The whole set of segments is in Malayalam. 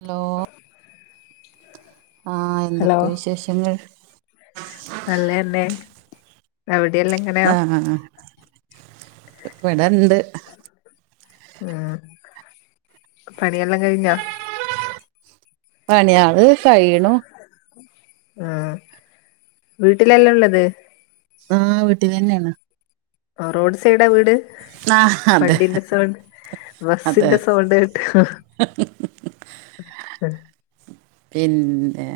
ഹലോ ആ എന്തൊക്കെ വിശേഷങ്ങൾ നല്ലെന്നെ അവിടെയല്ലാംങ്ങനെ ആ ആ ആ ഇവിടണ്ട് ഉം പണിയെല്ലാം കഴിഞ്ഞോ? പണിയാള് കഴിയണു ആ വീട്ടിലല്ലെള്ളത് ആ വീട്ടിലെന്നെയാണ് ആ റോഡ് സൈഡാ വീട് ആഹ് അതെ വണ്ടിന്റെ സൗണ്ട് ബസിന്റെ സൗണ്ട് കേട്ട് ഹക്ക് എ പിന്നേ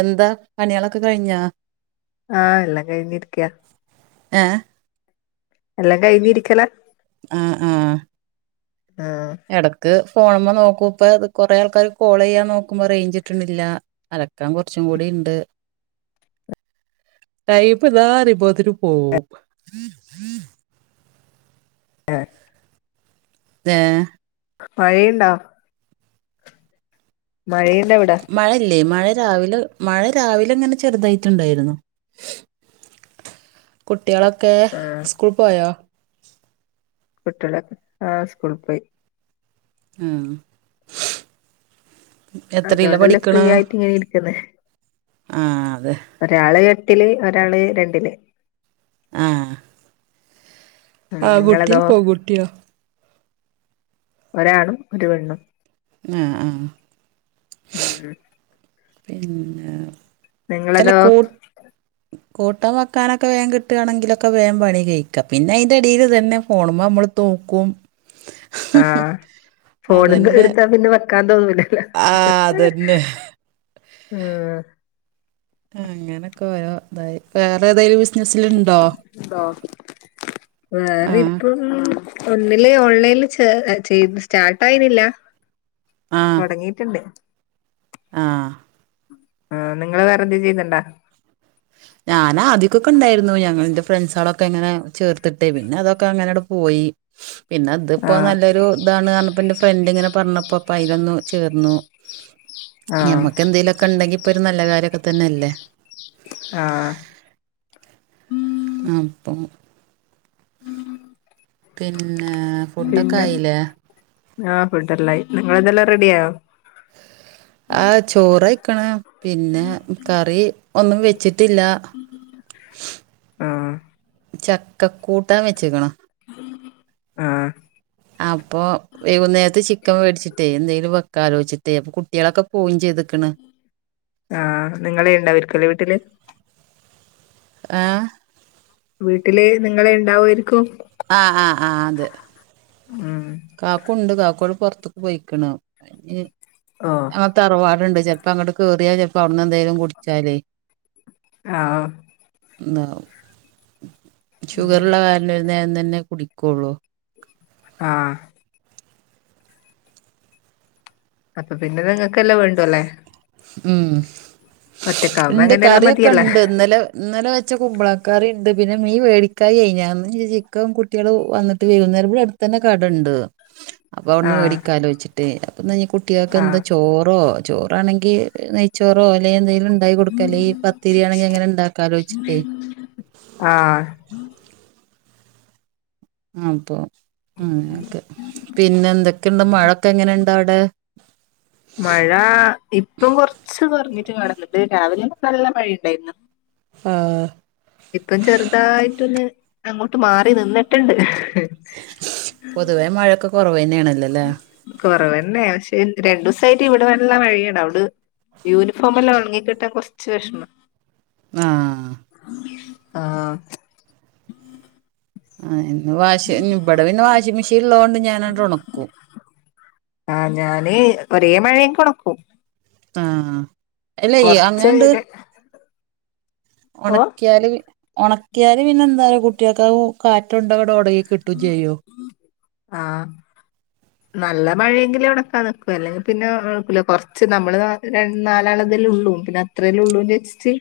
എന്താ പണികളൊക്കെ കഴിഞ്ഞോ? ആഹ് എല്ലാ കഴിഞ്ഞിരിക്കയാ ഏ എല്ലാം കഴിഞ്ഞിരിക്കലാ ആഹ് ആഹ് ആഹ് എടക്ക് ഫോണുമ്മെ നോക്കും ഇപ്പ കൊറേ ആൾക്കാർ കോളെയ്യാൻ നോക്കുമ്പോ റേയ്ഞ്ചിട്ടണില്ല അലക്കാൻ കൊറച്ചും കൂടി ഇണ്ട് ടൈമ്മിതാറിമ്പോത്തിനും പോവും ഏഹ് ദേ മഴയിണ്ടോ മഴയിണ്ടോവിടെ മഴയില്ലേ മഴ രാവിലെ മഴ രാവിലെ ഇങ്ങനെ ചെറുതായിട്ടുണ്ടായിരുന്നു കുട്ടികളൊക്കെ ആഹ് സ്കൂൾ പോയോ കുട്ടികളൊക്കെ ആ സ്കൂള് പോയി ഉം എത്രീലാ അതുകൊണ്ടല്ലേ ഫ്രീ പഠിക്കണ് ആയിട്ട് ഇങ്ങനെ ഇരിക്കുന്നെ ആ അതെ ഒരാള് എട്ടില് ഒരാള് രണ്ടില് ആഹ് ഉം നിങ്ങളതോ പെൺകുട്ടിയോ ഒരാണും ഒരു പെണ്ണും ആ ആ ഉം മ് പിന്നെ അല്ല നിങ്ങളതോ കൂ കൂട്ടാൻ വെക്കാനൊക്കെ വേഗം കിട്ടാണെങ്കിലൊക്കെ വേഗ പണി കഴിക്കാം പിന്നെ അയിന്റെടിയിലിതെന്നെ ഫോണുമ്മെ നമ്മള് ത്തോക്കും ആഹ് ഫോണന്ന് എടുത്താ പിന്നെ വെക്കാൻ തോന്നുലാ ആ അതന്നെ ആഹ് അങ്ങനെക്കെ വേ അതായി വേറെ ഏതേലു വി ബിസ്സിനസ്സില് ഉണ്ടോ ആഹ് ആ ഉം ഒന്നില് ഓൺലൈനിൽ ചേർ ചെയ്ത് സ്റ്റാർട്ട് ആയിട്ടില്ല തുടങ്ങിട്ടുണ്ട് ആഹ് ആഹ് നിങ്ങള് വേറെ എന്തങ്കിലും ചെയ്യ്ന്ന്ണ്ടാ ഞാനാ ആദ്യക്കൊക്കെ ഉണ്ടായിരുന്നു ഞങ്ങളെന്റെ ഫ്രണ്ട്സ ആളൊക്കെ ഇങ്ങനെ ചേർത്തിട്ടേ പിന്നെ അതൊക്കെ അങ്ങനെണ്ട് പോയി പിന്നെ അത്പ്പോ ആഹ് നല്ലൊരു ഇതാണ് പർഞ്ഞപ്പോ കാരണം പിന്നെ ഫ്രണ്ട് ഇങ്ങനെ പറഞ്ഞപ്പോപ്പ അയ്ലൊന്നു ചേർന്നു ആഹ് ഞമ്മക്ക് എന്തെലുക്കെ ഉണ്ടെങ്കി ഇപ്പ ഒരു നല്ല കാര്യൊക്കെ തന്നെ അല്ലേ ആഹ് അപ്പം പിന്നെ ഫുഡൊക്കെ പിന്നെ ആയില്ലേ ആഹ് ഫട്ടലായി നിങ്ങളതെല്ലാം റെഡിയാവോ ആഹ് ചോറയ്ക്ക്ണ് പിന്നെ കറി ഒന്നും വെച്ചിട്ടില്ല ആഹ് ചക്ക കൂട്ടാൻ വെച്ച്ക്ക്ണ് ആഹ് അപ്പൊ വെയ്കുന്നേരത്ത് ചിക്കൻ മേടിച്ചിട്ടേ എന്തെിലും കാലോെിച്ചിട്ടേ അപ്പൊ കുട്ടികളൊക്കെ പോയിം ചെയ്തുക്ക്ണ് ആഹ് നിങ്ങളേ ഉണ്ടാവരിക്കല്ലേ വീട്ടില് ആഹ് വീട്ടില് നിങ്ങള ഇണ്ടാവുമായിരിക്കും ആഹ് ആഹ് ആഹ് അതെ ഉം കാക്കുണ്ട് കാക്കോട് പൊർത്തേക്ക് പോയിക്കണ് അ ആഹ് നമ്മടെ തറവാടുണ്ട് ചിലപ്പോ അങ്ങട്ട് കേറിയാ ചിലപ്പോ അവിട്ന്ന് എന്തേലും കുടിച്ചാലേ ആഹ് [unintelligible] ഉം ഷുഗറുള്ള കാരണം ഒരു നേരം തന്നെ കുടിക്കുള്ളൂ ആഹ് അപ്പൊ പിന്നെ നിങ്ങൾക്കല്ലേ വേണ്ടു അല്ലേ ഉം ഒറ്റക്കാവുമ്പോ ഇണ്ട് അങ്ങനെയെല്ലാം കറി മതിയല്ലേ ഒക്കെണ്ട് ഇന്നലെ ഇന്നലെ വെച്ച കുമ്പളക്കറിണ്ട് പിന്നെ മീ വേടിക്കായിയേ കഴിഞ്ഞാ ചിക്കൻ കുട്ടികൾ വന്നിട്ട് വകുന്നേരം ഇവടെ അട് തന്നെ കടണ്ട് അപ്പൊ അവിട്ന്ന് ആഹ് മേടിക്കാലോചിച്ചിട്ട്പ്പന്ന്ഞ്ഞാൽ കുട്ടികൾക്ക് എന്താ ആഹ് ചോറോ ചോറാണെങ്കി ങ്കി നെയ്ച്ചോറോ അല്ലെ എന്തേലും ഉണ്ടായി കൊടുക്ക അല്ലേ ഈ പത്തിരിയാണെങ്കിൽ അങ്ങനെ ഉണ്ടാക്കാലോചിച്ചിട്ടേ ആഹ് അപ്പൊ അങ്ങനൊക്കെ പിന്നെ എന്തൊക്കെയുണ്ട് മഴൊക്കെ എങ്ങനെണ്ട് അവിടെ മഴ ഇപ്പം കൊറച്ച് കൊറഞ്ഞിട്ട് കാണുന്നുണ്ട് രാവിലെ നല്ല മഴയുണ്ടായിരുന്നു ആഹ് ഇപ്പം ചെറുതായിട്ടൊന്ന് അങ്ങോട്ട് മാറി നിന്നിട്ടുണ്ട് പൊതുവേ മഴൊക്കെ കൊറവന്നെയാണല്ലോ കൊറവന്നെ പക്ഷേ രണ്ട് ദിവസായിട്ട് ഇവിടെ വല്ലാം മഴയാണ് അവിട് യൂണിഫോം എല്ലാം ഒണങ്ങിക്കിട്ടാ കൊർച്ച് വിഷമം ആഹ് ആഹ് ആഹ് ഇന്ന് വാഷി ഇവിടെ ഇന്നെ വാഷിംഗ് മെഷീൻ ഉള്ളത് കൊണ്ട് ഞാനാണ്ട് ഒണക്കും ആ ഞാന് ഒരേ മഴേയും കൊണക്കും ആഹ് അല്ല കൊറച്ച് അങ്ങനെണ്ട് ഓ ഒണക്ക്യാല് ഒണക്ക്യാല് പിന്നെന്താറിയോ കുട്ട്യാക്കത് കാറ്റ് കൊണ്ടത് ഒണങ്ങി കിട്ടും ചെയ്യും ആഹ് നല്ല മഴെങ്കില് ഒണക്കാൻ നിക്കു അല്ലെങ്കിൽ പിന്നെ കൊർച്ച് നമ്മള് രണ്ട് നാലാളതല്ലേ ഉള്ളൂ പിന്നെ ത്രല്ലേ ഉള്ളൂന്ന് ച്ച്ട്ട്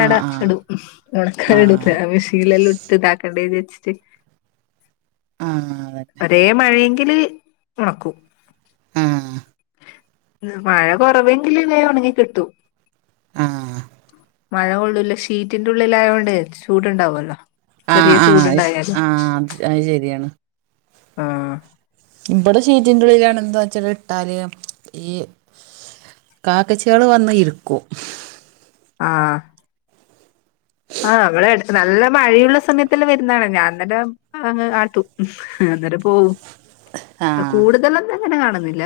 ആഹ് ആഹ് ഇടും ഒണക്കാൻ ഇടൂല ആഹ് മെഷീല്ലെല്ലോ ഇട്ട് ഇതാക്കണ്ടെ വെച്ച്ട്ട് ആ അതെന്നെ ഒരേ മഴെങ്കില് ഒണക്കും ആഹ് മഴ കൊറവെങ്കില് വേം ഒണങ്ങി കിട്ടും ആഹ് മഴ കൊള്ളൂല്ല ഷീറ്റിന്റുള്ളിലായോണ്ട് ചൂടുണ്ടാവല്ലോ ആഹ് ചെറിയ ആഹ് അത് ചൂട്ണ്ടായാലും ആഹ് അത് ശ- അത് ശരിയാണ് ആഹ് ഇവടെ ഷീറ്റിന്റെ ഉള്ളിലാണ് എന്താ ച്ചട്ടാല് ഈ കാക്കച്യാള് വന്ന് ഇരിക്കും ആഹ് ആ വടെ എടക്ക് നല്ല മഴയുള്ള സമയത്തെല്ലം വെര്ന്നതാണ് ഞാന്നേരം അങ്ങ് ആട്ടും അന്നേരം പോവും ആഹ് കൂടുതലൊന്ന അങ്ങനെ കാണുന്നില്ല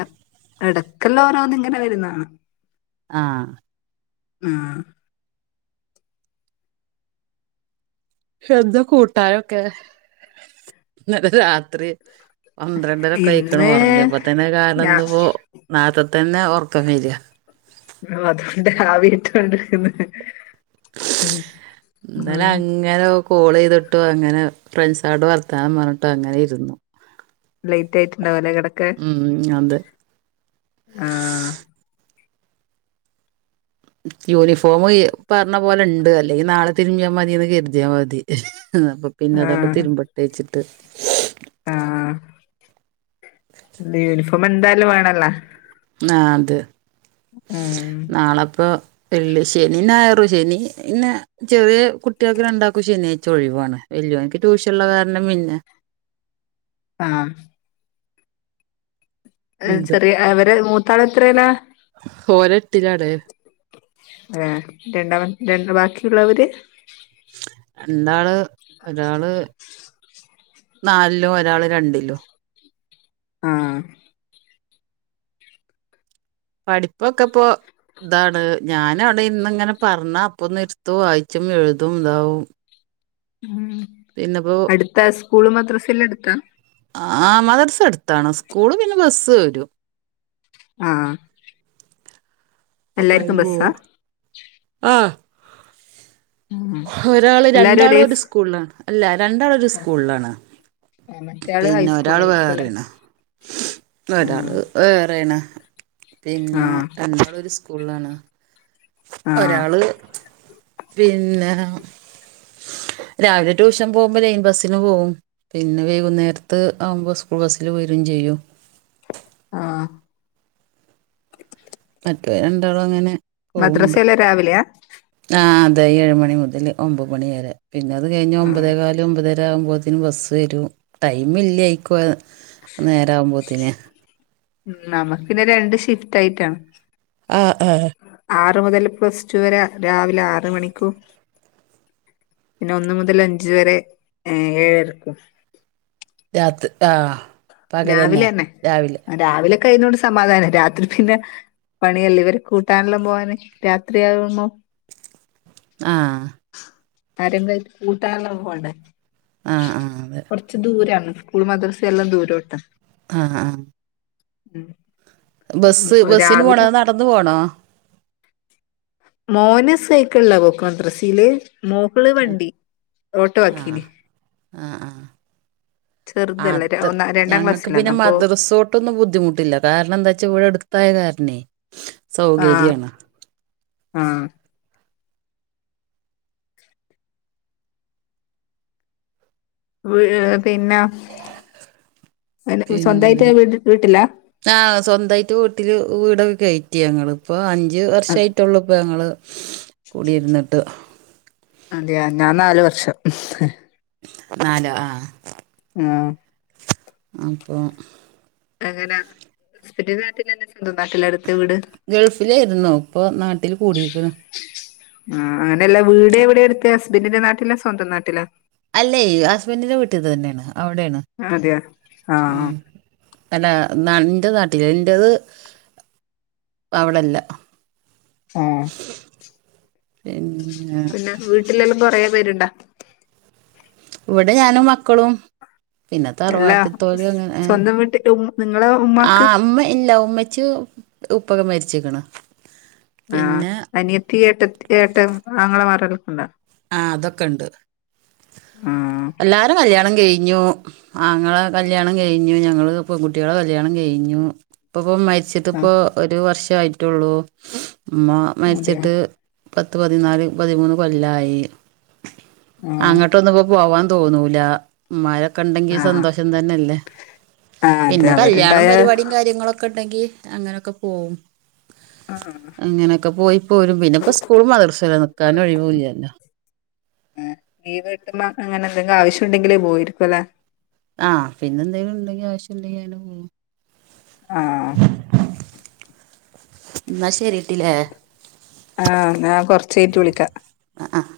എടക്കല്ലോരോന്ന് ങ്ങനെ വെര്ന്നാണ ആഹ് ആ എന്താ കൂട്ടാനൊക്കെ ഇന്നലെ രാത്രി പന്ത്രണ്ടരൊക്കായ്ക്ക്ണ് ഇന്ന് ഒറങ്ങിയപ്പൊത്തെന്നെ കാരണം ഞാ ന്ന് പ്പോ നാർത്തത്തെന്നെ ഒർക്കം വെരാ ആ അതൊണ്ട് ആവിട്ടൊണ്ട്ക്ക്ന്ന് ഇന്നലെ അങ്ങനെ കോളെയ്തിട്ടും അങ്ങനെ ഫ്രണ്ട്സാൾട്‌ വർത്താനം പർഞ്ട്ടും അങ്ങനെ ഇര്ന്ന് ലെയ്റ്റായിട്ടുണ്ടാവുലേ കെടക്കാൻ ഉം അതെ ആഹ് യൂണിഫോം പർഞ്ഞ പോലെ ണ്ട് അല്ലെങ്കി നാളെ തിരിമ്പിയാ മതിന്ന് കെര്തിയാ മതി അപ്പൊ പിന്നെ അതൊക്കെ ആഹ് തിര്മ്പട്ടെ ച്ച്ട്ട് ആഹ് ആ യൂണിഫോം എന്തായാലും വേണല്ലോ ആ ത് ഉം നാളെപ്പോ വെള്ളി ശനി ഞായറും ശനി പിന്നെ ചെറിയ കുട്ട്യാക്ക് രണ്ടാക്കും ശനിയാഴ്ച്ച ഒഴിവാണ് വെല്യോൻക്ക് ട്യൂഷള്ള കാരണം പിന്നെ ആഹ് ഏഹ് ഉണ്ട് ചെറിയ അവര് മൂത്താളെത്രേലാ ഓന് എട്ടിലാണ് ഏഹ് രണ്ടാമ രണ്ട് ബാക്കിയുള്ളവര് രണ്ടാള് ഒരാള് നാലിലും ഒരാള്‌ രണ്ടിലും ആഹ് പഠിപ്പൊക്കെപ്പോ ഇതാണ് ഞാന് അവടെര്ന്ന് ങ്ങനെ പർഞ്ഞാ അപ്പൊന്ന്ട്ത്തും വായിച്ചും എഴുതും ഇതാവും ഉം പിന്നെപ്പോ അട്ത്താ സ്കൂളും മദ്രസെല്ലം അട്ത്താ ആഹ് മദർസെട്ത്താണ് സ്കൂള് പിന്നെ ബസ്സ് വെരും ആഹ് അപ്പം എല്ലാർക്കും അയില് പോവു ബസ്സാ ആഹ് ഉം ഒരാള് എല്ലാരും രണ്ടാള് ഒരേ ഒരു സ് സ്കൂളാണ് അല്ല രണ്ടാള് ഒരു സ്കൂള് ആണ് മറ്റേയാള് പിന്ന ഒരാള് ഹൈസ്കൂളിലായിരിക്കും അല്ലേ വേറേണ് ഒരാള് ആഹ് വേറേണ് പിന്നെ ആഹ് രണ്ടാളും ഒരു സ്കൂളാണ് ആഹ് ഒരാള് പിന്നെ രാവിലെ ട്യൂഷൻ പോകുമ്പോ ലൈൻ ബസിന് പോവും പിന്നെ വൈകുന്നേരത്ത് ആവുമ്പോ സ്കൂള് ബസ്സിൽ വരും ചെയ്യും ആഹ് മറ്റേ രണ്ടാളും അങ്ങനെ മദ്രസയെല്ലാ രാവിലെയ ആഹ് അതെ ഏഴ് മണി മുതല് ഒൻമ്പത് മണി വരെ പിന്നെ അത് കഴിഞ്ഞ് ആഹ് ഒൻമ്പതേകാല് ഒൻമ്പതര ആകുമ്പോത്തിന് ബസ്സ് വരും ടൈം ഇല്ലെ ആയിക്കൊ നേരം ആകുമ്പോത്തിന് ഉം നമുക്ക് പിന്നെ രണ്ട് ഷിഫ്റ്റ് ആയിട്ടാണ് ആഹ് ഏഹ് ആറ് മുതൽ പ്ലസ് ടു വരെ രാവിലെ ആറ് മണിക്കൂ പിന്നെ ഒന്ന് മുതൽ അഞ്ച് വരെ ഏഹ് ഏഴരയ്ക്കും രാത്രി ആഹ് രാവിലെ തന്നെ രാവിലൊക്കെ അയിനോണ്ട് സമാധാനം രാത്രി പിന്നെ പണിയല്ലേ ഇവര് കൂട്ടാനെല്ലാം പോവാന് രാത്രിയാകുമ്പോ ആഹ് ആരെങ്കിലും ആയിട്ട് കൂട്ടാന്ള്ളെ പോണ്ടെ ആ ആ അതെ ച്ച് ദൂരാണ് സ്കൂൾ മദ്രസ എല്ലാം ദൂരോട്ടാ ആഹ് ആഹ് ഉം ബസ്സ് ബസ്സിന് പോണോ രാവിലെ അതോ നടന്ന് പോണോ മോന് സൈക്കിൾലാ പോക്ക് മദ്രസീല് [unintelligible] ള് ആ വണ്ടി ഓട്ടോ ആ ആക്കീന് ആഹ് ആഹ് ചെറുതല്ലെ ര ഒന്നര ഞങ്ങക്ക് പിന്നെ മദ്‌റസോർട്ട് ഒന്നും ബുദ്ധിമുട്ടില്ല കാരണം എന്താ വെച്ചാ ഇവിടെ അടുത്തായ കാരണേ ആഹ് സൗകര്യാണ് ആഹ് വി പിന്നെ പിന്നെ സ്വന്തായിട്ട് വീട്ടില്ല ആഹ് സ്വന്തായിട്ട് വീട്ടില് വീടൊക്കെ കയറ്റി ഞങ്ങള് ഇപ്പം അഞ്ച് വർഷയിട്ടുള്ളൂ ഇപ്പം ഞങ്ങള് കൂടിയിരുന്നിട്ട് അതെയ ഞാൻ നാല് വർഷം നാലൊ ആഹ് ആഹ് അപ്പോ അങ്ങന ഹസ്ബന്റിന്റെ നാട്ടിലതന്നെ സ്വന്തം നാട്ടിലടുത്ത് വീട് ഗൾഫിലായിരുന്നോ ഇപ്പൊ നാട്ടിൽ കൂടിക്കണ് ആഹ് അങ്ങനെയല്ല വീട് എവിടെയ എടുത്തെ ഹസ്ബന്റിന്റെ നാട്ടിലാ സ്വന്തം നാട്ടിലാ അല്ലേ ഹസ്ബൻറിന്റെ വീട്ടീത് തന്നെയാണ് അവിടെയാണ് അതയൊ ആഹ് ഉം അല്ല ന്നാ ന്റെ നാട്ടില് ന്റത് അവിടെല്ല ആഹ് എൻ പിന്നെ വീട്ടിലെല്ലാം കൊറേ പേരുണ്ടാ ഇവിടെ ഞാനും മക്കളും പിന്നെ എല്ലാ തറുവാട്ടിത്തോര് ഇങ്ങനെ സ്വന്തം വീട്ടില് ഉം നിങ്ങളെ ആഹ് ഉമ്മാക്ക് അമ്മ ഇല്ല ഉമ്മച്ചി ഉപ്പക്കെ മരിച്ച്ക്ക്ണ് ആഹ് അനിയത്തി ഏട്ടത്തി ഏട്ടൻ ആങ്ങള മരല്ലാണ്ടോ ആഹ് അതൊക്കെണ്ട് ആഹ് എല്ലാരും കല്യാണം കഴിഞ്ഞു ആങ്ങള കല്യാണം കഴിഞ്ഞു ഞങ്ങള് പെൺകുട്ടികളെ കല്യാണം കഴിഞ്ഞു ഇപ്പപ്പൊ മരി ക്ഷേ ഇത്പ്പോ ആഹ് ഒരു വർഷായിട്ടുള്ളൂ ഉമ്മ അതെയാ മരിച്ചിട്ട് പത്ത് പതിനാല് പതിമൂന്ന് കൊല്ലായി ആഹ് അങ്ങോട്ടൊന്ന് ഇപ്പോ പോവാൻ തോന്നൂലാ മ്മാരൊക്കെ ഉണ്ടെങ്കി ആഹ് സന്തോഷം തന്നെല്ലേ ആഹ് അത് പിന്നെ കല്യാണം അവരുണ്ടായ പരിപാടി കാര്യങ്ങളൊക്കെ ഉണ്ടെങ്കി അങ്ങനെക്കെ പോകും ആഹ് അങ്ങനൊക്കെ പോയി പോരും പിന്നെ ഇപ്പോ സ്കൂൾ മദ്രസു നിക്കാനും ഒഴിവൂല്ലല്ലോ ആഹ് ലീവ് കിട്ട്പ അങ്ങനെ എന്തെങ്കും ആവശ്യണ്ടെങ്കിൽ പോയിരിക്കുവ അല്ലേ ആഹ് പിന്നെന്തെങ്കിലും ഉണ്ടെങ്കിൽ ആവശ്യം ഉണ്ടകിൽ അയിന് പോവും ആഹ് എന്ന ശെരിട്ടിലെ ആഹ് ഞാൻ കൊർച്ച് കൈഞ്ഞിട്ട് വിളിക്കാം അഹ് അഹ്